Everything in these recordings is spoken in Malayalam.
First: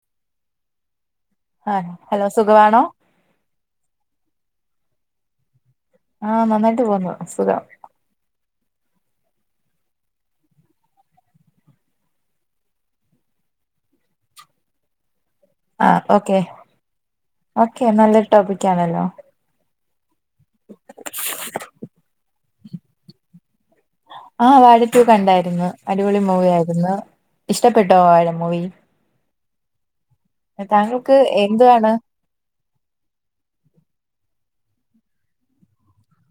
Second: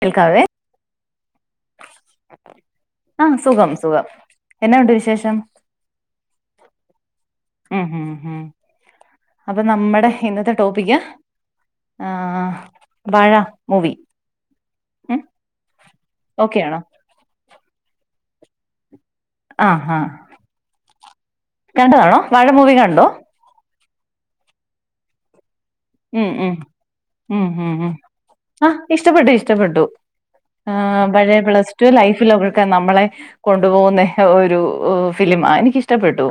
കേൾക്കാവേ ആഹ് ഹലോ സുഖവാണോ ആഹ് സുഖം സുഖം എന്ന ഉണ്ട് വിശേഷം? ആഹ് നന്നായിട്ട് പോന്നു സുഖം ഉം ഉം ഉം അപ്പൊ നമ്മുടെ ഇന്നത്തെ ടോപ്പിക്ക് ആഹ് വാഴ മൂവി ഉം ആഹ് ഓക്കെ ഓക്കെ നല്ലൊരു ടോപ്പിക്ക് ആണല്ലോ ആഹ് ആഹ് കണ്ടതാണോ വാഴമൂവി കണ്ടോ? ആഹ് വാഴ റ്റൂ കണ്ടായിരുന്നു. അടിപൊളി ഉം മൂവി ഉം ആയിരുന്നു. ഉം ഉം ഉം ഇഷ്ടപ്പെട്ടോ വഴ മൂവി? ആ ഇഷ്ടപ്പെട്ടു ഇഷ്ടപ്പെട്ടു. ആഹ് താങ്കൾക്ക് പഴയ പ്ലസ് ടു എന്തുവാണ് ലൈഫിലൊക്കൊക്കെ നമ്മളെ കൊണ്ടുപോകുന്നെ ഒരു ഊ ഫിലിംമ എനിക്കിഷ്ടപ്പെട്ടു.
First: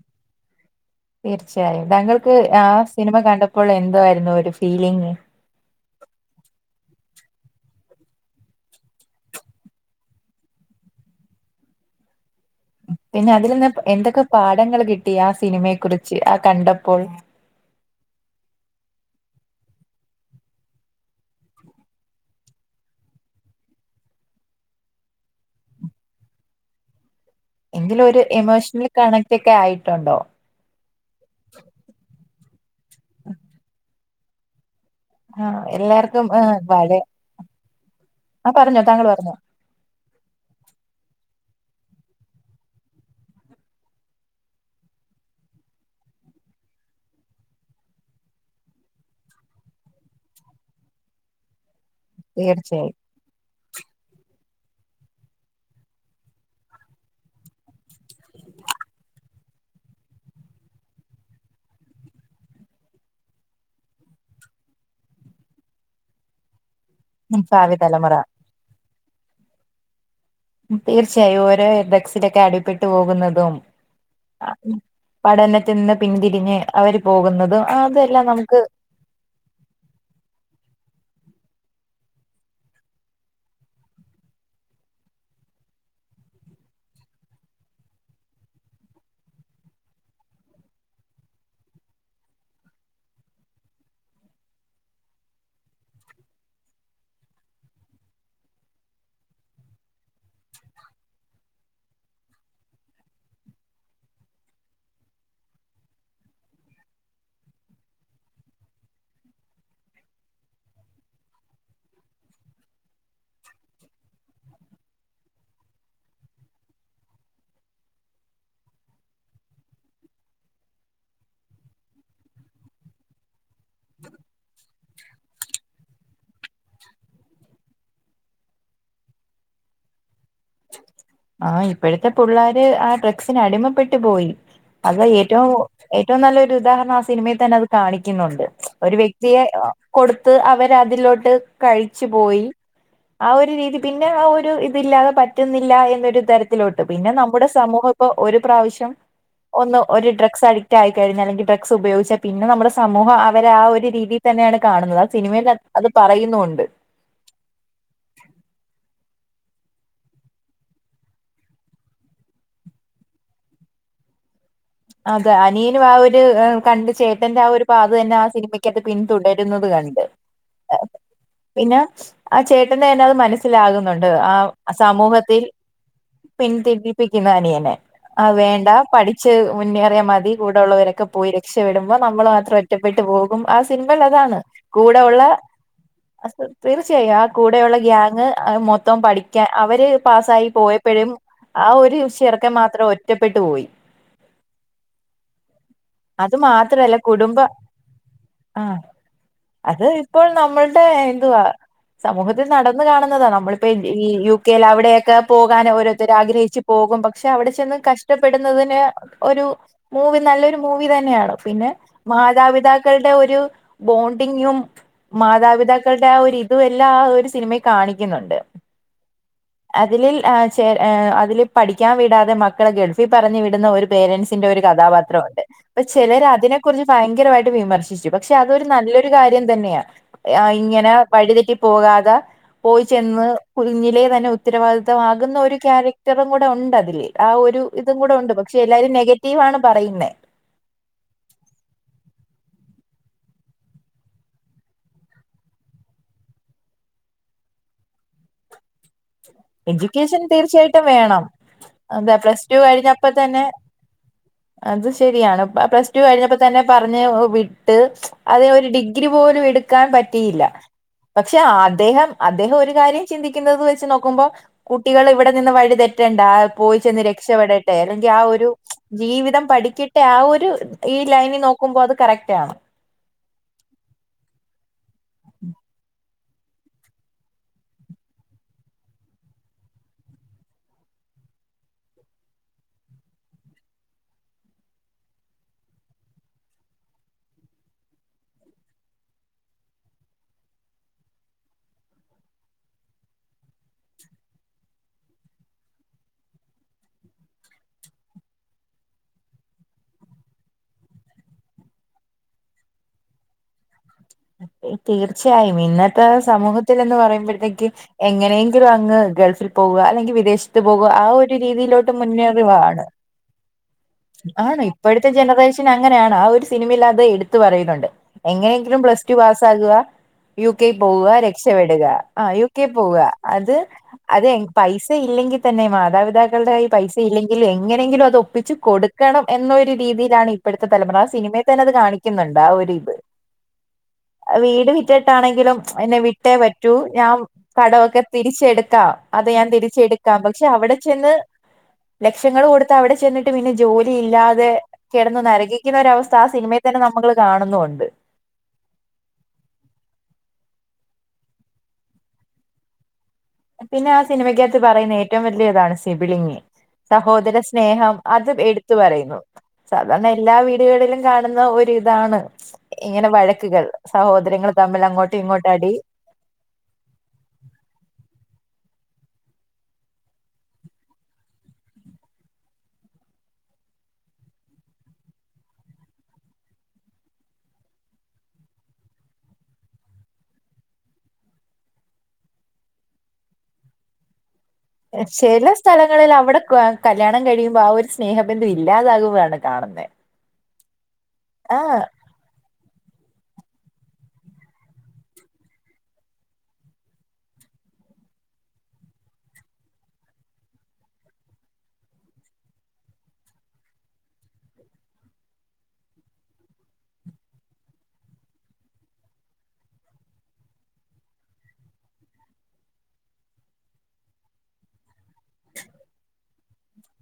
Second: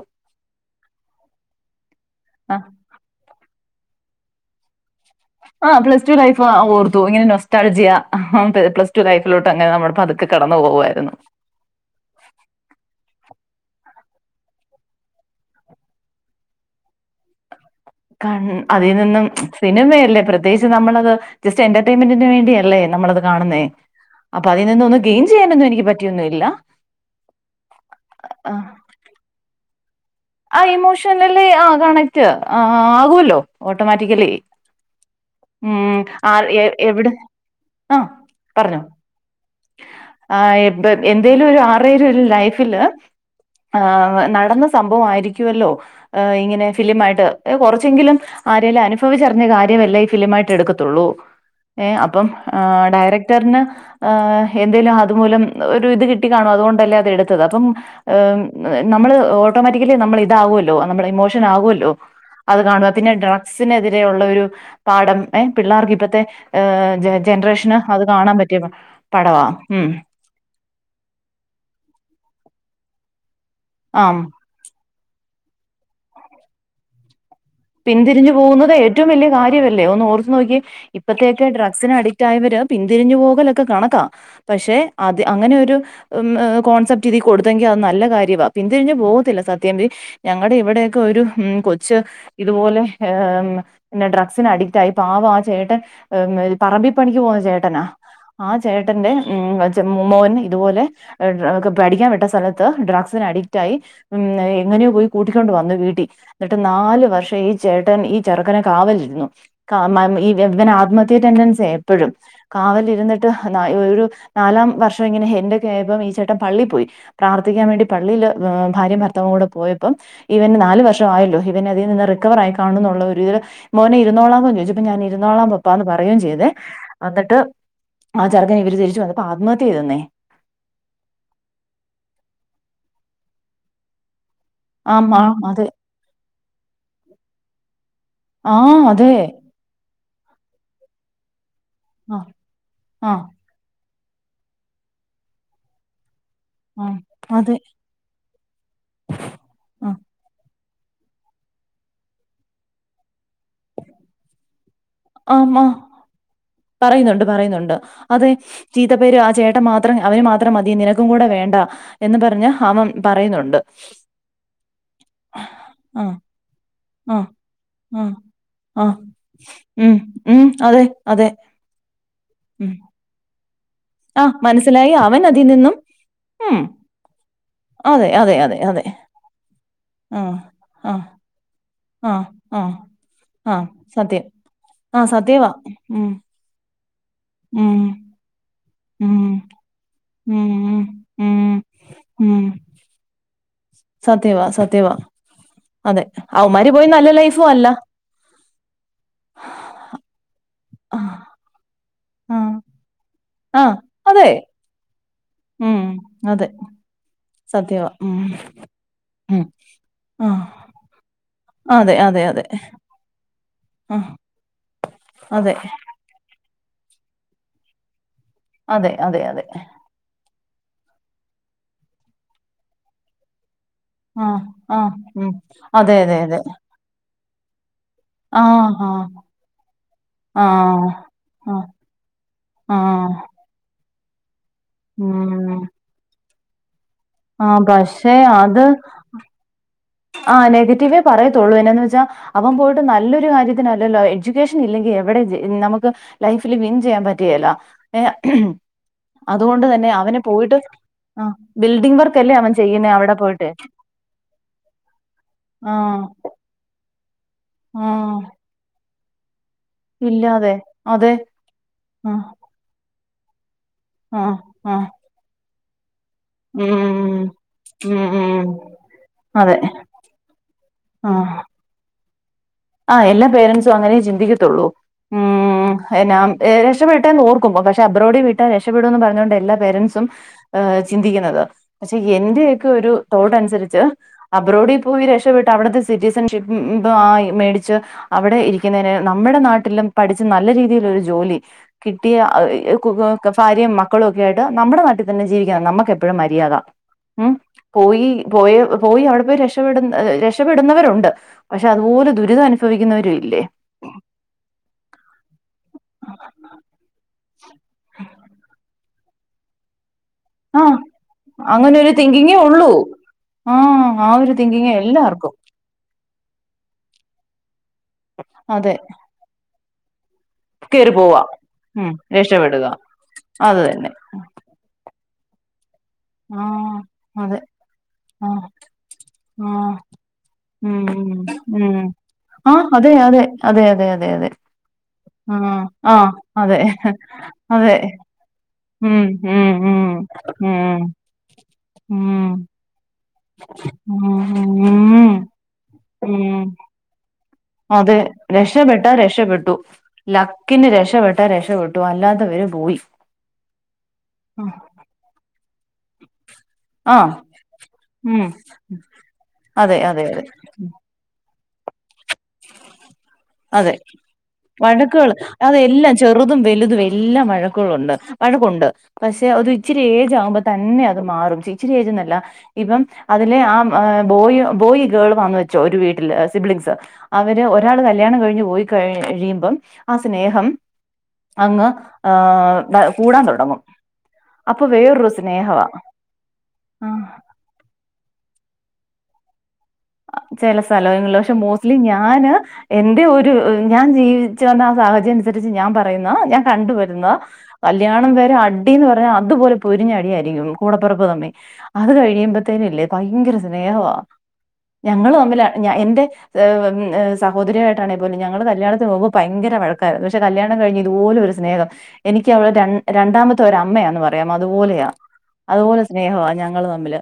തീർച്ചയായും താങ്കൾക്ക് ആഹ് സിനിമ കണ്ടപ്പോൾ എന്തോആയിര്ന്നു ഒരു ഫീലിങ് ആഹ് പ്ലസ് ടു ലൈഫ് ഓർത്തു ഇങ്ങനെ നൊസ്റ്റാൾജിയാ പ്ലസ്ടു ലൈഫിലോട്ട് അങ്ങനെ നമ്മളെ പതുക്കെ കടന്നു പോവാരുന്നു. പിന്നെ അതിൽ നിന്ന് എന്തൊക്കെ പാഠങ്ങൾ കിട്ടി ആ സിനിമയെ കുറിച്ച് ആ കണ്ടപ്പോൾ? കൺ അതിൽ നിന്നും സിനിമയല്ലേ പ്രത്യേകിച്ച് നമ്മളത് ജസ്റ്റ് എന്റെർടൈമെന്റിന് വേണ്ടിയല്ലേ നമ്മളത് കാണുന്നേ. അപ്പൊ അതിൽ നിന്ന് ഒന്ന് ഗെയിൻ ചെയ്യാനൊന്നും എനിക്ക് പറ്റിയൊന്നുംല്ല എങ്കിലും ഒരു എമോഷണൽ കണക്റ്റ് ഒക്കെ ആയി ആഹ് ഇമോഷണലി ആഹ് കണക്റ്റ് ആഹ് ആകുല്ലോ ഓട്ടോമാറ്റിക്കലി ആഹ് ഉം എല്ലാർക്കും ആഹ് ഏഹ് എ വാഴ എവിടെ ആഹ് ആ പറഞ്ഞോ താങ്കൾ പറഞ്ഞോ ആഹ് എബ്ബെ എന്തേലും ഒരു ആറേലും ഒരു ലൈഫില് ആഹ് നടന്ന സംഭവം ആരിക്കുവല്ലോ ഇങ്ങനെ ഫിലിമായിട്ട് കുറച്ചെങ്കിലും ആരെലും അനുഭവിച്ചറിഞ്ഞ കാര്യമല്ലേ ഈ ഫിലിംമായിട്ട് എടുക്കത്തുള്ളൂ ഏഹ് അപ്പം ആ തീർച്ചയായും ഡയറക്ടർന് ഏഹ് എന്തേലും അതുമൂലം ഒരു ഇത് കിട്ടി കാണും അതുകൊണ്ടല്ലേ അത് എടുത്തത്. അപ്പം ഏഹ് നമു മ്മള് ഓട്ടോമാറ്റിക്കലി നമ്മള് ഇതാവോല്ലോ. നമ്മള് ഇമോഷൻ ആകോല്ലോ അത് കാണുക. പിന്നെ ഡ്രഗ്സിനെതിരെ ഉള്ള ഒരു പാഠം ഏഹ് പിള്ളേർക്ക് ഇപ്പത്തെ ഏഹ് ജ ജനറേഷന് ഭാവി അത് തലമുറ കാണാൻ പറ്റിയ പ പടവാ ഉം തീർച്ചയായും ഓരോ ഡ്രക്സിലൊക്കെ അടിപ്പെട്ടു പോകുന്നതും ആം പഠനത്തിൽ നിന്ന് പിന്തിരിഞ്ഞ് അവര് പോകുന്നത് പിന്തിരിഞ്ഞു പോകുന്നത് ഏറ്റവും വലിയ കാര്യവല്ലേ ഒന്ന് ഓർത്ത്നോക്കിക്കെ ഇപ്പത്തേക്കെ ഡ്രഗ് ഗ്സിനഡിറ്റായവര് പിന്തിരിഞ്ഞ് പോകലൊക്കെ കണക്ക. പക്ഷെ അതി അങ്ങനെ ഒരു മ് ഏഹ് കോ കോൺസപ്റ്റ് ഇതി കൊടുത്തങ്കി അത് നല്ല കാര്യവാ. പിന്തിരിഞ്ഞ് പോവത്തില്ല സത്യം ദേ ഞങ്ങടെ ഇവിടെക്കെ ഒരു കൊ ച്ച് ഇതുപോലെ ഏഹ് പിന്നെ ഡ്രഗ്സിന് അഡിക്റ്റ് ആയി പവാ ആ ചേട്ടൻ പറമ്പിപ്പണിക്ക് പോന്ന ചേട്ടനാ ആ ചേട്ടന്റെ ഉം വാചെ മ്മോന് ഇതുപോലെ എ ഡ്ര അ ഒക്കെ പടിക്കാൻ വിട്ട സ്ഥലത്ത് ഡ്രഗ്സി ന് അഡിക്റ്റായി ഉം എങ്ങനെയോ പോയി കൂട്ടിക്കൊണ്ട് വന്നു വീട്ടി എന്നിട്ട് നാല് വർഷ പക്ഷെ ഈ ചേട്ടൻ ഈ ചെറുക്കനെ കാവലിരുന്നു ഈ ഇവനെ ആത്മഹത്യ ടെൻടൻസി എപ്പോഴും കാവലിരുന്നിട്ട് ഒരു നാലാം വർഷം ഇങ്ങനെ ഏൻഡ് ഒക്കെ ആയപ്പോ ഈ ചേട്ടൻ പള്ളി പോയി പ്രാർത്ഥിക്കാൻ വേണ്ടി പള്ളിയില് ഭാര്യ ഭർത്താവും കൂടെ പോയപ്പോം ഇവന് നാല് വർഷം ആയല്ലോ ഇവൻ അതിൽ നിന്ന് റിക്കവർ ആയി കാണുന്നുള്ളവര് മോനെ ഇരുന്നോളാമൊ ചോയ്ചപ്പൊ ഞാൻ ഇരുന്നോളാം പപ്പാന്ന് പറയുകയും ചെയ്തേ എന്നി ന്നിട്ട് ആ ചെർക്കൻ ഇവര് തിരിച്ചു വന്നപ്പ ആത്മഹത്യ ചെയ്തന്നേ ആ ഇപ്പോഴത്തെ പിള്ളാര് ആ ഡ്രക്സിന് അടിമപ്പെട്ടു പോയി അത് ആമ്മ ഏറ്റവും അതെ ഏറ്റവും നല്ലരു ഉദാഹരണം ആ സിനിമയി തന്നെ അത് കാണിക്കുന്നുണ്ട്. ആ ഒരു അതെ വ്യക്തിയെ കൊടുത്ത് അവരതിലോട്ട് കഴിച്ചു ആ പോയി ആ ഒരു രീതി പിന്നെ ആ ഒരു ഇതില്ലാതെ പറ്റുന്നില്ല എന്നൊരു തര ത്തിലോട്ട് ആ പിന്നെ നമ്മുടെ അതെ സമൂഹം ഇപ്പോ ഒരു പ്രാവശ്യം ഒന്ന് ആ ഒരു ഡ്രഗ്സ് അടി റ്റായികഴിഞ്ഞാൽ അല്ലങ്കി ഡ്രഗ്സ് ഉപയോഗിച്ചാ പിന്നെ നമ്മുടെ സമൂഹം അവരെ ആ ഒരു രീതിയിൽ തന്നെയാണ് കാണുന്നത് ആ സിനിമയിൽ ആമ്മ അത് പറയുന്നുണ്ട് പറയുന്നുണ്ട് പറയുന്നുണ്ട് അതെ ചീത്തപ്പേര് ആ ചേട്ടന് മാത്രം അവന് മാത്രം മതി നിനക്കും കൂടെ വേണ്ട എന്ന് പറഞ്ഞ അവൻ പറയുന്നുണ്ട് അതെ അനിയനും ആ ആഹ് ഒരു കണ്ടി ആഹ് ചേട്ടന്റെ ആ ഒരു പാത ആഹ് തന്നെ ആ സിനിമക്കക്കത് ആഹ് പിന്തുടരുന്നത് ഉം കണ്ട് ഉം അതെ അതെ പിന്നെ ആ ഉം ചേട്ടന് തന്നെ അത് മനസ്സിലാകുന്നുണ്ട് ആഹ് ആ മനസ്സിലായി അവൻ സമൂഹത്തിൽ അതിൽ നിന്നും ഉം പിന്തിരിപ്പിക്കുന്ന അനിയനെ അതെ ആ അതെ അതെ വേണ്ട അതെ പഠിച്ചു മുന്നേറിയ മതി ആഹ് കൂടെ ആഹ് ഉള്ളവരൊക്കെ പോയി രക്ഷപ്പെടും ആഹ് നമ്മൾ മാത്രം ആഹ് ഒറ്റപ്പെട്ട് പോകും ആ ആഹ് സിനിമൽ സത്യം അതാണ് കൂടെ ആഹ് ഉള്ള സത്യവാ ഉം തീർച്ചയായും ആ ഉം കൂടെയുള്ള ഗ്യാങ് മൊത്തം മൊത്തം ഉം പഠിക്കാൻ അവര് പാസ്സായി ഉം പോയപ്പോഴും ഉം ആ ഒരു ചെർക്കൻ മാത്രം ഒറ്റപ്പെട്ടു പോയി സത്യവ സത്യവ അതെ അത് അവൻമാരി പോയി മാത്രല്ല നല്ല കുടുംബ ലൈഫും അല്ല ആ അത് ഇപ്പോൾ നമ്മൾ ആഹ് എന്തുവാ സമൂഹത്തിൽ ആഹ് നടന്ന കാണുന്നതാണ് നമ്മളിപ്പോ ആഹ് ഈ അതെ യു കെൽ അവിടെവടോക്കെ പോകാൻ ഉം ഓരോരുത്തർ അതെ ആഗ്രഹിച്ചു പോകും പക്ഷെ അവിടെ ചെന്ന് സത്യവാ ഉം കഷ്ടപ്പെടുന്നതിന് ഉം ഒരു മൂവി ആഹ് നല്ലൊരു മൂവി തന്നെയാണ് പിന്നെ അതെ അതെ അതെ മാതാപിതാക്കളുടെ ഒരു ആഹ് ബോണ്ടിങ്ങും അതെ മാതാപിതാക്കളുടെ ആ ഒരു ഇതും എല്ലാം ആ ഒരു സിനിമയിൽ കാണിക്കും അതെ അതെ അതെ അതെ അതിലിൽ ആ അതില് പഠിക്കാൻ വിടാതെ മക്കളെ ഗൾഫിൽ പറഞ്ഞു വിടുന്ന ഒരു ആഹ് പേരൻറ്സിന്റെ ഒരു ആഹ് കഥാപാത്രം ഉം ഉണ്ട് അപ്പൊ അതെ അതെ ചിലര് അതെ അതിനെ കുറിച്ച് ഭയങ്കരമായിട്ട് വിമർശിച്ചു പക്ഷെ ആഹ് അതൊരു ആഹ് നല്ലൊരു കാര്യം തന്നെയാ ഇങ്ങനെ ആഹ് വഴിതെറ്റി ആഹ് പോകാതെ പോയി ആഹ് ചെന്ന് കുഞ്ഞിലെ തന്നെ ഉത്തരവാദിത്തമാകുന്ന ഒരു ഉം ക്യാരക്ടറും കൂടെ ഉണ്ടത് ആ ഒരു ആഹ് ഇതും കൂടെ പക്ഷെ ഉണ്ട് പക്ഷെ അത് എല്ലാവരും നെഗറ്റീവ് ആണ് പറയുന്നത് ആഹ് നെഗറ്റീവേ പറയത്തൊള്ളൂ എന്നാന്ന് വെച്ചാ അവൻ പോ നല്ലൊരു കാര്യത്തിനല്ലല്ലോ എഡ്യൂക്കേഷൻ ഇല്ലെങ്കിൽ എവിടെ നമുക്ക് ലൈഫിൽ വിൻ ചെയ്യാൻ പറ്റ്കേല്ല ഏ അതുകൊണ്ട് തന്നെ അവൻ എഡ്യൂക്കേഷൻ പോയിട്ട് തീർച്ചയായിട്ടും ആ വേണം ബിൽഡിങ് എന്താ വർക്ക് അല്ലേ പ്ലസ് അവൻ ടു ചെയ്യുന്നേ കഴിഞ്ഞപ്പോ അവിടെ തന്നെ പോയിട്ട് ഉ അത് ശരിയാണ് പ്ലസ്ടു കഴിഞ്ഞപ്പോ തന്നെ പറഞ്ഞ് വിട്ട് ആഹ് അത് ഒരു ഡിഗ്രി പോലും എടു എടുക്കാൻ പറ്റിയില്ല ഇല്ലാതെ അതെ പക്ഷെ അദ്ദേഹം ആഹ് അദ്ദേഹം ഒരു കാര്യം ചിന്തിക്കുന്നത് വെച്ച് നോക്കുമ്പോ ആഹ് ആഹ് കുട്ടികൾ ഇവിടെ നിന്ന് വഴിതെറ്റ തെറ്റണ്ട ആ ഉം പോയി ചെന്ന് രക്ഷപ്പെടട്ടെ ഉം അല്ലെങ്കിൽ ഉം ആ ഒരു ഉം ജീവിതം അതെ പഠിക്കട്ടെ ആ ഒരു ഈ ലൈനിൽ നോക്കുമ്പോൾ അത് കറക്റ്റ് ആണ് ആ എല്ലാ പേരൻറ്സും അങ്ങനേ ചിന്തിക്കത്തുള്ളൂ അ ഉം എന്നാ രക്ഷപ്പെടെട്ടെന്ന് ഓർക്കും പക്ഷെ അബ്രോഡി വീട്ടാൽ രക്ഷപ്പെടുന്ന് പറഞ്ഞുകൊണ്ട് എല്ലാ പേരൻറ്സും ചിന്തിക്കുന്നത് പക്ഷെ എന്റെയൊക്കെ ഒരു തോട്ടനുസരിച്ച് അബ്രോഡിൽ പോയി രക്ഷപ്പെട്ട് അവിടുത്തെ സിറ്റിഷൻഷിപ്പും എന്തോ ആയി മേടിച്ച് അവിടെ ഇരിക്കുന്നതിന് നമ്മുടെ നാട്ടിലും പഠിച്ച് നല്ല രീതിൽ ഒരു ജോലി കിട്ടിയ അത് ഈ കുക്ക്ക്‌ ഭാര്യയും മക്കളും ഒക്കെ ആയിട്ട് നമ്മുടെ നാട്ടിൽ തന്നെ ജീവിക്കുന്നതാ നമുക്കെപ്പോഴും മര്യാദ ഉം പോയി പോയി പോയി അവിടെ പോയി രക്ഷപെടുന്ന രക്ഷപെടുന്നവരുണ്ട് പക്ഷെ അതുപോലെ ദുരി ദുരിതം അനുഭവിക്കുന്നവരും ഇല്ലേ തീർച്ചയായും ഇന്നത്തെ സമൂഹത്തിന്ന് പറ യ്മ്പഴത്തേക്ക് എങ്ങനെങ്കിലും അങ്ങ് ഗൾഫിൽ പോകുക അല്ലെങ്കി വിദേശത്ത് ആഹ് പോവുക ആ ഒരു അങ്ങനെ ഒരു രീതിയിലോട്ട് തിങ്കിങ്ങേ ഉള്ളൂ മുന്നേറിവാണ് ആഹ് ആ ഒരു ആണ് തിങ്കിങ്ങേ ഇപ്പോഴത്തെ എല്ലാർക്കും ജനറേഷൻ അങ്ങ നെയാണ് ആ ഒരു സിനിമയിൽ അത് എടുത്തു പറയുന്നുണ്ട് അതെ എങ്ങനെയെങ്കിലും പ്ലസ്ടു പാസ്സാകുക യു കെ കേറി പോവുക പോവാ രക്ഷപ്പെടുക ഉം ആ യു രക്ഷപ്പെടുക കെ പോവ്ക അത് അത് എങ് പൈസ പൈസ ഇല്ലെങ്കി തന്നെ മാതാപിതാക്കളുടെ കയ്യിൽ ആഹ് പൈസ ഇല്ലെങ്കിൽ അതെ എങ്ങനെങ്കിലും അത് ആഹ് ഒപ്പിച്ചു കൊടുക്കണം എന്നൊരു ആഹ് രീതിയിലാണ് ഇപ്പോഴത്തെ ഉം തലമുറ ആ സിനിമേ തന്നെ അത് ഉം കാണിക്കുന്നുണ്ട് ആ ആഹ് ഒരു അതെ ഇത് അതെ അതെ അതെ അതെ അതെ വീട് വിറ്റിട്ടാണെങ്കിലും ആഹ് എന്നെ ആഹ് വിട്ടേ അതെ പറ്റൂ ഞാൻ അതെ കടമൊക്കെ തിരിച്ചെടു ക്കാം ഉം അത് ഞാൻ ഉം ഉം തിരിച്ചെടുക്കാം പക്ഷെ അവിടെ ഉം ചെന്ന് ഉം ലക്ഷങ്ങൾ കൊടുത്ത് അവിടേ ട്ട് പിന്നെ ജോലി ഉം ഇല്ലാതെ ഉം കിടന്ന് നരകിക്കുന്ന ഒരവസ്ഥ ആ ഉം സിനിമേ തന്നെ നമ്മള് കാണുന്നുണ്ട് അതെ രക്ഷപെട്ട രക്ഷപെട്ടു ലക് ക്കിന് രക്ഷപെട്ട രക്ഷപെട്ടു അല്ലാത്തവര് പോയി പിന്നെ ആ സിനിമയ്ക്കകത്ത് പറയുന്ന ഏറ്റവും വലിയ ഇതാണ് സിബിളിങ്ങ് ആഹ് സഹോദര സ്നേഹം ഉം അതും എടുത്തു പറയുന്നു അതെ അതെ സാധാരണ അതെ എല്ലാ വീടുകളിലും കാണ് ന്ന ഒരിതാണ് അതെ വഴക്കുകൾ അങ്ങോട്ടും ഇങ്ങോട്ടും അടി അതെല്ലാം ചെറുതും വലുതും എല്ലാം വഴക്കുകളുണ്ട് വഴക്കുണ്ട് പക്ഷെ ഒര് ഇച്ചിരി ഏജ് ആകുമ്പോ തന്നെ അത് മാറും ഇച്ചിരി ഏജ്ന്നല്ല ഇപ്പം അത് അതില് ആ ഏ ബോയ് ബോയ് ഗേൾ വന്ന വച്ചോ ഒരു വീട്ടില് സിബിളിഗ്സ് അവര് ഒരാള് കൽ കല്യാണം കഴിഞ്ഞ് പോയി കഴിയുമ്പം ആ സ്നേഹം അങ്ങ് ആ കൂടാൻ തുടങ്ങും അപ്പൊ വേറൊരു ചെല സ്നേഹവാ സ്ഥലങ്ങളില് അവിടെ ആഹ് കല്യാണം കഴിയുമ്പോ ആ ഒരു സ്നേഹബന്ധം ഇല്ലാതാകുവാണ് ചില സ്ഥലങ്ങള പക്ഷെ ആഹ് മോസ്റ്റ്ലി ഞാന് എന്റെ ഒരു ഞാൻ ജീവിച്ചു വന്ന ആ സാഹചര്യം അനുസരിച്ച് ഞാൻ പറയുന്നു ഞാൻ കണ്ടുവരുന്ന കല്യാണം വരെ അടിന്ന് പറഞ്ഞൽ അതുപോലെ പൊരിഞ്ഞടിയായിരിക്കും കൂടപ്പറപ്പ് തമ്മി അത് കഴിയുമ്പത്തേന് ല്ലേ ഭയങ്കര സ്നേഹവാ ഞങ്ങള് തമ്മില് ഞാ എന്റെ ഏ സഹോദരിയായിട്ടാണേ പോലും ഞങ്ങള് കല്യാണത്തിന് പോകുമ്പ ഭയങ്കര വ ഴ ക്കാര്ന്ന് പക്ഷെ കല്യാണം കഴിഞ് ഇതുപോലെ ഒരു സ്നേഹം എനിക്ക് അവള് രൺ രണ്ടാമത്തെ ഒരമ്മയാന്ന് പറയാം അതുപോ അതുപോലെയാ അതുപോലെ സ്നേഹവാ ഞങ്ങള് തമ്മില്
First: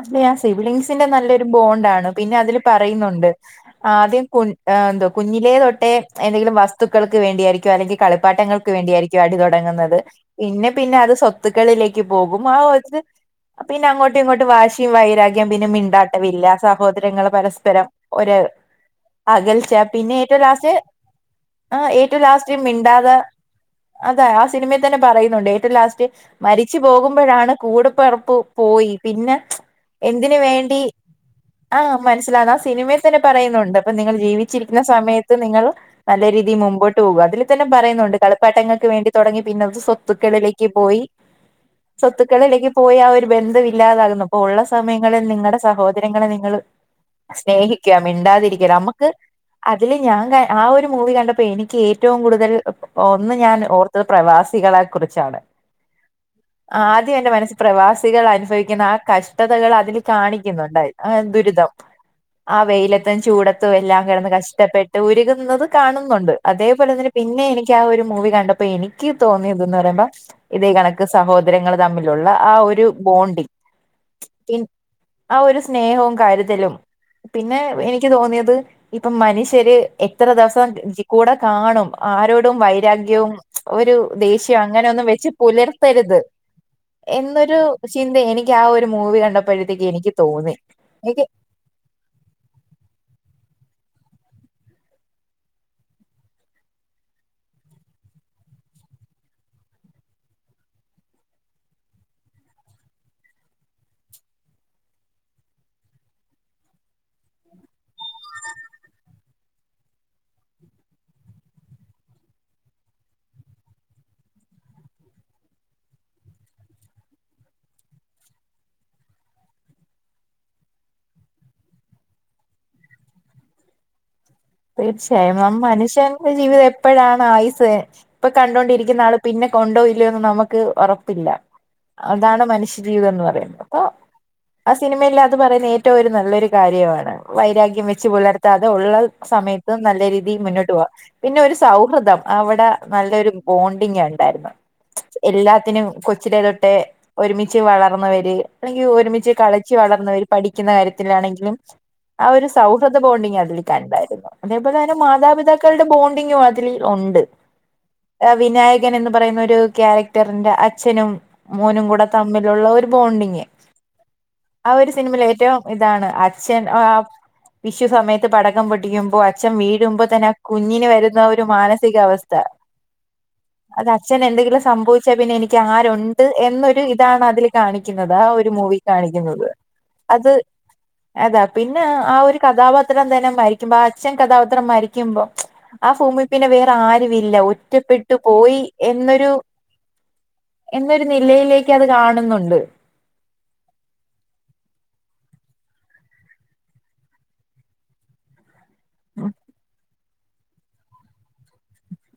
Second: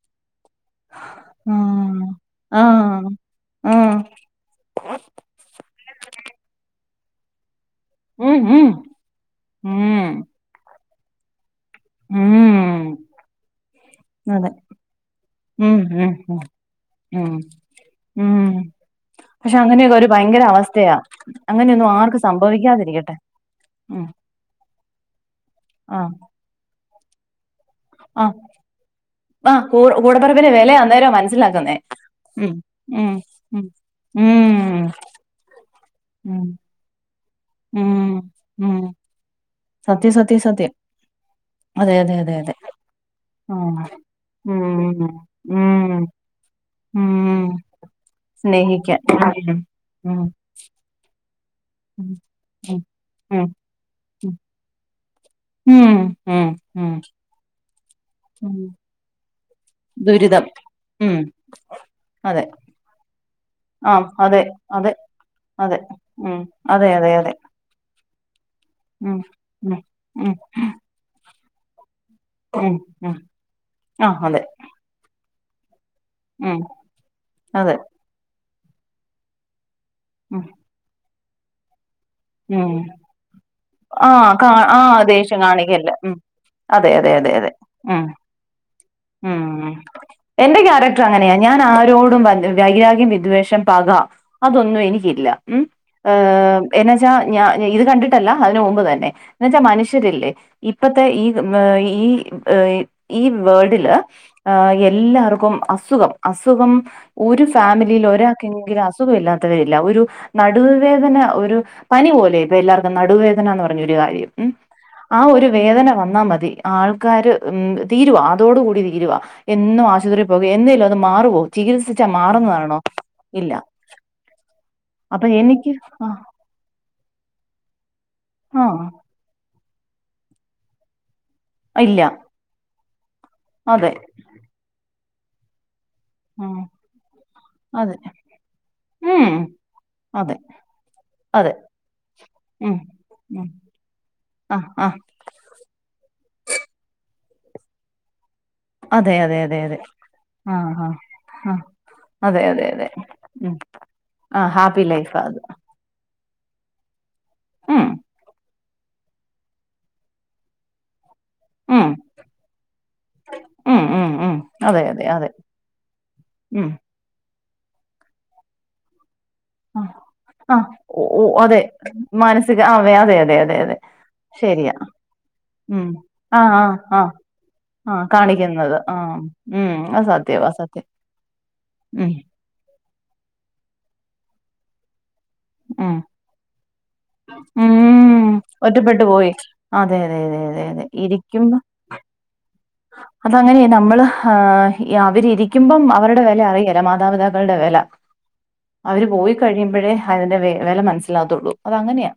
അല്ല ആ സിവിളീംഗ്സിന്റെ നല്ലൊരു രു ആഹ് ബോണ്ടാണ് പിന്നെ അതില് ആഹ് പറയുന്നുണ്ട് ആഹ് ആദ്യം കുഞ് എ എന്തുവ കുഞ്ഞിലെ തൊട്ടെ എന്തെങ്കിലും വസ്തുക്കൾക്ക് വേണ്ടിയായിരിക്കും അല്ലെങ്കിൽ ഉം ഉം കളിപ്പാട്ടങ്ങൾക്ക് വേണ്ടിയായിരിക്കും അടി തുടങ്ങുന്നത് ഉം പിന്നെ പിന്നെ അത് സ്വപ് സ്വത്തുക്കളിലേക്ക് പോകും ആ ഉം ഒരു പിന്നെ അങ്ങോ ഇങ്ങോട്ട് അതെ വാശിയും വൈരാഗ്യം പിന്നെ ഉം ഉം ഉം മിണ്ടാട്ടവില്ല ഉം സഹോദരങ്ങള് പരസ്പരം ഒര് ഉം പക്ഷെ അകൽച്ച അങ്ങനെയൊക്കെ ഒരു പിന്നെ ഏറ്റവും ഭയങ്കര ലാസ്റ്റ് അവസ്ഥയാ ആ അങ്ങനെയൊന്നും ആർക്കും ഏറ്റവും ലാസ്റ്റ് മിണ്ടാത സംഭവിക്കാതിരിക്കട്ടെ ഉം അതാ ആ സിനിമേ തന്നെ പറയുന്നുണ്ട് ഏറ്റോം ലാസ്റ്റ് ആഹ് മരിച്ച് പോകുമ്പോഴാണ് ആഹ് കൂട്പ്പറപ്പ് പോയി പിന്നെ ആഹ് കൂ എന്തിന് കൂടപ്പറപ്പിന്റെ വില വേണ്ടി അന്നേരാ മനസ്സിലാക്കുന്നേ ആ മനസ്സിലാണ് ഉം ആ സിനിമയിൽ ഉം തന്നെ ഉം പറയുന്നുണ്ട് അപ്പ ങ്ങള് ജീവിച്ചിരിക്കുന്ന ഉം സമയത്ത് നിങ്ങൾ നല്ല ഉം രീതിയിൽ മുമ്പോട്ട് പോകുക അതിൽ തന്നെ ഉം പറയുന്നുണ്ട് ഉം കളിപ്പാട്ടങ്ങൾക്ക് വേണ്ടി തുടങ്ങി പിന്നത് സത്യം സത്യം സ്വത്തുക്കളിലേക്ക് സത്യം പോയി അതെ അതെ അതെ അതെ സ്വത്തുക്കളിലേക്ക് പോയി ആ ഒരു ബന്ധവി ആഹ് ഇല്ലാതാകുന്നു അപ്പൊ ഉള്ള ഉം സമയങ്ങളിൽ നിങ്ങളുടെ ഉം സഹോദരങ്ങളെ നിങ്ങള് ഉം സ്നേഹിക്കാം മിണ്ടാതിരിക്കുക സ്നേഹിക്കാൻ നമുക്ക് അതില് ഉം ഞാൻ കൺ ആ ഒരു മൂവി കണ്ടപ്പോ അപ്പ എനിക്ക് ഉം ഏറ്റവും കൂടുതൽ ഉം ഒന്ന് ഉം ഞാൻ ഓർത്തത് പ്രവാസികളാ ച്ചാണ് ഉം ഉം ഉം ആദ്യം എന്റെ മനസ്സിൽ പ്രവാസികൾ ഉം അനുഫവിക്കുന്ന ആ കഷ് വക്തകൾ അതിൽ ദുരിതം കാണിക്കുന്നുണ്ട് ആ ഉം ദുരിതം അതെ ആ വെയിലത്തും ചൂടത്തു ത്തും എല്ലാം ആഹ് കിടന്ന് അതെ അതെ കഷ്ടപ്പെട്ട് ഉരുകുന്നത് അതെ കാണുന്നുണ്ട് ഉം അതെ അതേപോലെ തന്നെ അതെ അതെ പിന്നേം എനിക്ക് ആ ഒരു മൂവി കണ്ട അപ്പൊ എനിക്ക് ഉം തോന്നിയതെന്നു ഉം പറയുമ്പോ ഉം ഇതേ കണക്ക് സഹോദരങ്ങൾ തമ്മിലുള്ള ആ ഒരു ബോണ്ടിങ് ആ അതെ പി ആ ഒരു സ്നേഹവും ഉം കാരുതലും പിന്നെ അതെ എനിക്ക് തോന്നിയത് ഇപ്പം മനുഷ്യര് എത്ര ഉം ദിവസം കൂടെ കാണും ആരോടും ഉം വൈരാഗ്യവും ഒരു ആഹ് കാ ദേഷ്യവും അങ്ങനെ ആഹ് ഒന്നും വെച്ച് ദേഷ്യം കാണിക്കല്ല ഉം പുലർത്തരുത് അതെ അതെ അതെ അതെ എന്നൊരു ഉം ചിന്ത എനിക്ക് ആ ഒരു മൂവി ഉം കണ്ടപ്പോഴത്തേക്ക് എനിക്ക് തോന്നി എന്റെ ക്യാരക്ടർ എനിക്ക് അങ്ങനെയാ ഞാൻ ആരോടും [unintelligible] വൈരാഗ്യം വിദ്വേഷം പക അതൊന്നും എനിക്കില്ല മം എഹ് എനെ ഞാ ഞാൻ ഇത് കണ്ടിട്ടല്ല അതിന് മുമ്പ് തന്നെ എന്നു വെച്ചാൽ മനുഷ്യരില്ലേ ഇപ്പത്തെ ഈ ഈ ഈ വേൾഡില് എല്ലാവർക്കും അസുഖം അസുഖം ഒരു ഫാമിലിയിൽ ഒരാൾക്കെങ്കിലും അസുഖ ഇല്ലാത്തവരില്ല ഒരു നടുവവേദന ഒരു പനി പോലെ ഇപ്പൊ എല്ലാവർക്കും നടുവേദന എന്ന് പറഞ്ഞൊരു കാര്യം ഉം ആ ഒരു വേദന വന്നാ മതി ആൾക്കാര് ഉം തീരുവാ അതോടുകൂടി തീരുവാ എന്നും ആശുപത്രിയിൽ പോവുമ്പോ എന്തേലോന്ന് മാറുവോ ചികിത്സിച്ചാ മാറുന്നതാണോ ഇല്ല അപ്പൊ തീർച്ചയായും നാം എനിക്ക് ആ മനുഷ്യന്റെ ജീവിതം എപ്പ ഇപ്പോഴാണ് ആയുസ് ഇപ്പൊ ആ കണ്ടൊണ്ടിരിക്കുന്ന ആള് പിന്നെ കൊണ്ടോയില്ലെയെന്ന് നമുക്ക് ഉറപ്പില്ല ഇല്ല അതാണ് മനുഷ്യജീവീതം എന്ന് പറഞ്ഞ അതെ സിനിമയിൽ അത് പറയുന്ന ഏറ്റവും ഒരു നല്ലൊരു ഉം കാര്യമാണ് വൈരാഗ്യം അതെ വെച്ച് പുലർത്താതെ ഉള്ളത് ഉം സമയത്ത് നല്ല അതെ രീതിയിൽ മുന്നോട്ട് പോകാം പിന്നെ അതെ ഒരു സൗഹൃദം അവിടെ ഉം നല്ലൊരു ഉം ബോണ്ടിങ് ആണ് ണ്ടായിരുന്നു ആ ആ എല്ലാത്തിനും കൊചില്ലേതോട്ടെ ഒരുമിച്ച് വളർന്നവര് അല്ലെങ്കിൽ അതെ ഒരുമിച്ച് അതെ അതെ കളിച്ച് അതെ വളർന്നത് ആ പഠിക്കുന്ന ആ ആ കാര്യത്തിലാണെങ്കിലും ആ അതെ ഒരു അതെ അതെ സൗഹൃദ ബോണ്ടിങ് ഉം അതിലേ കണ്ടായിരുന്നു ആ അതേപോലെ ഹാപ്പി തന്നെ ലൈഫാ അത് മാതാപിതാക്കളുടെ ബോണ്ട് [unintelligible] ഒണ്ട് ഉം ഏ വിനായക കൻഎന്ന് പറയുന്ന ഒരു ക്യാരക്ടറിന്റെ അച്ഛനും മോനും ഉം കൂടെ തമ്മിലുള്ള ഒരു ബോണ്ടിങ് ഉം ഉം ഉം ആ അതെ ഒരു അതെ സിനിമൽ അതെ ഏറ്റവും ഇതാണ് അച്ഛൻ ഉം ആ വിഷു സമയത്ത് പടക്കം പൊട്ടിക്കുമ്പോൾ അച്ച് അച്ഛൻ ആ വീഴുമ്പോ തന്നെ ആ കുഞ്ഞിന് ഓ വരുന്ന ഓ ഒരു അതെ മാനസികാവസ്ഥ മാനസിക ആ അതെ അതെ അതെ അതെ അതെ അത് അച്ഛനെ എന്തെങ്കിലും ശരിയാ സംഭവിച്ചാൽ പിന്നെ എനിക്ക് ഉം ആരുണ്ട് ആ ആ എന്നൊരു ആ ഇതാണ് അതിൽ കാണിക്കുന്നത് ആ ഒരു കാണിക്കുന്നത് മൂവി ആ കാണിക്കുന്നത് ഉം അത് സത്യവാ സത്യം അതാ പിന്നെ ആ ഒരു കഥാപാത്രം തന്നെ മരിക്കുമ്പോ ആ അച്ഛൻ കഥാപാത്രം മരിക്കുമ്പോ ആ ഉം ഭൂമി പിന്നെ വേറെ ആരുവില്ല ഒറ്റപ്പെട്ടു ഉം പോയി ഒറ്റപ്പെട്ടു എന്നൊരു പോയി അതെ അതെ അതെ അതെ എന്നൊരു നിലയിലേക്ക് അത് കാണുന്നുണ്ട് അതങ്ങനെയ നമ്മള് ഹാ അവരിരിക്കുമ്പം അവരുടെ വില അറയില്ല മാതാപിതാക്കളുടെ വില അവര് പോയി കഴിയുമ്പോഴേ അതിന്റെ വെ വെല മനസ്സിലാവത്തുള്ളൂ അത് അങ്ങനെയാ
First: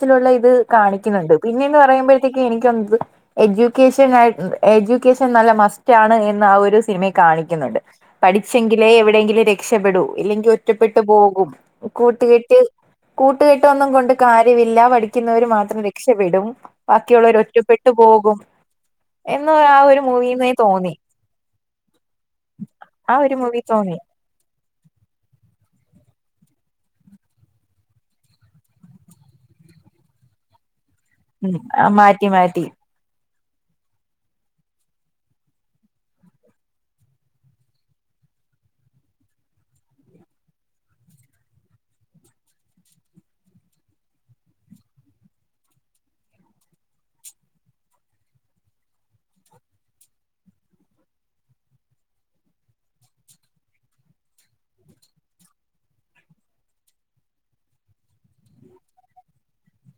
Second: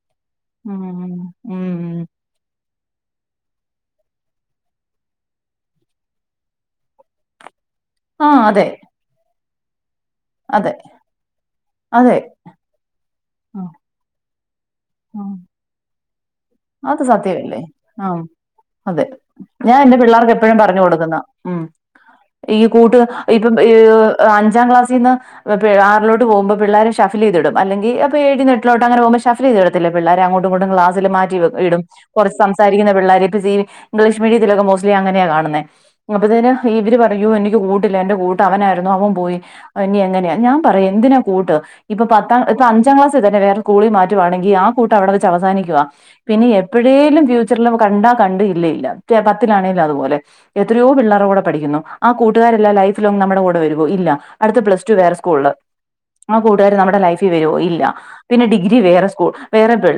രത്തിലുള്ള ഇത് ഉം കാണിക്കുന്നുണ്ട് പിന്നെയന്ന് ഉം പറയുമ്പോഴത്തേക്കും എനിക്കൊ എജൂക്കേഷൻ ആ എജൂക്കേഷൻ നല്ല മസ്റ്റ് ആണ് എന്ന് ആ ഒരു സിനിമയെ കാണിക്കുന്നുണ്ട് ആ അതെ പഠിച്ചെങ്കിലേ എവിടെയെങ്കിലും രക്ഷപ്പെടൂ ഇല്ലെങ്കിൽ അതെ ഒറ്റപ്പെട്ടു പോകും അതെ കൂട്ടുകെട്ട് ആ, കൂട്ടുകെട്ടൊന്നും കൊണ്ട് കാര്യമില്ല ആ. പഠിക്കുന്നവര് മാത്രം രക്ഷപ്പെടും അത് ബാക്കിയുള്ളവർ സത്യമല്ലേ ഒറ്റപ്പെട്ടു ആ പോകും അതെ എന്ന് ഞാൻ ആ എന്റെ ഒരു പിള്ളാർക്ക് മൂവിന്നേ എപ്പോഴും പറഞ്ഞു തോന്നി കൊടുക്കുന്ന ഉം ഈ കൂട്ട് ആ ഒരു ഇപ്പം മൂവി തോന്നി ഏഹ് അഞ്ചാം ക്ലാസ്സീന്ന് പ്പെ ആറിലോട്ട് പോകുമ്പോ പിള്ളേരെ ശഫല് ചെയ്തിടും അല്ലെങ്കി അപ്പൊഏഴീന്ന്എട്ടിലോട്ട് അങ്ങനെ പോകുമ്പോ ശഫല് ചെയ്തിടത്തില്ലേ പിള്ളേരെ അങ്ങോട്ടും ഇങ്ങോട്ടും ക്ലാസിൽ മാറ്റി ഉം ഇടും ആ മാറ്റി കുറച്ച് മാറ്റി സംസാരിക്കുന്ന പിള്ളേരെം [unintelligible] ഇംഗ്ലീഷ് മീഡിയത്തിലക്കെ മോസ്റ്റ്ലി അങ്ങനെയാ കാണുന്നേ അപ്പൊത്തേന് ഇവര് പറയൂ എനിക്ക് കൂട്ടില്ല എന്റെ കൂ ട്ടാഅവനായിരുന്നു അവൻ പോയി ഇനി എങ്ങനെയ ഞാൻ പറയും എന്തിനാ കൂട്ട് ഇപ്പ പത്താം ഇപ്പൊ അഞ്ചാം ക്ലാസ് വേറെ സ്കൂളി മാറ്റുവാണെങ്കി ആ കൂട്ട് അവിടെ വെച്ച് അവസാനിക്കുവാ പിന്നെ എപ്പോഴേലും ഫ്യൂച്ചറില് കണ്ടാ കണ്ട് ഇല്ലേ ഇല്ല ചെ പത്തിലാണേലും അതുപോലെ എത്രയോ പിള്ളാറെ കൂടെ പഠിക്കുന്നു ആ കൂട്ടുകാരെല്ലാം ലൈഫ് ലോങ്ങ്‌ നമ്മടെ കൂടെ വരുവോ ഇല്ല അടുത്ത പ്ലസ്ടു വേറെ സ്കൂൾല്. ആ കൂട്ടുകാരും നമ്മടെ ലൈഫിൽ വരുവോ ഇല്ല പിന്നെ ഡിഗ്രി വേറെ സ്കൂൾ വേറെ ബെ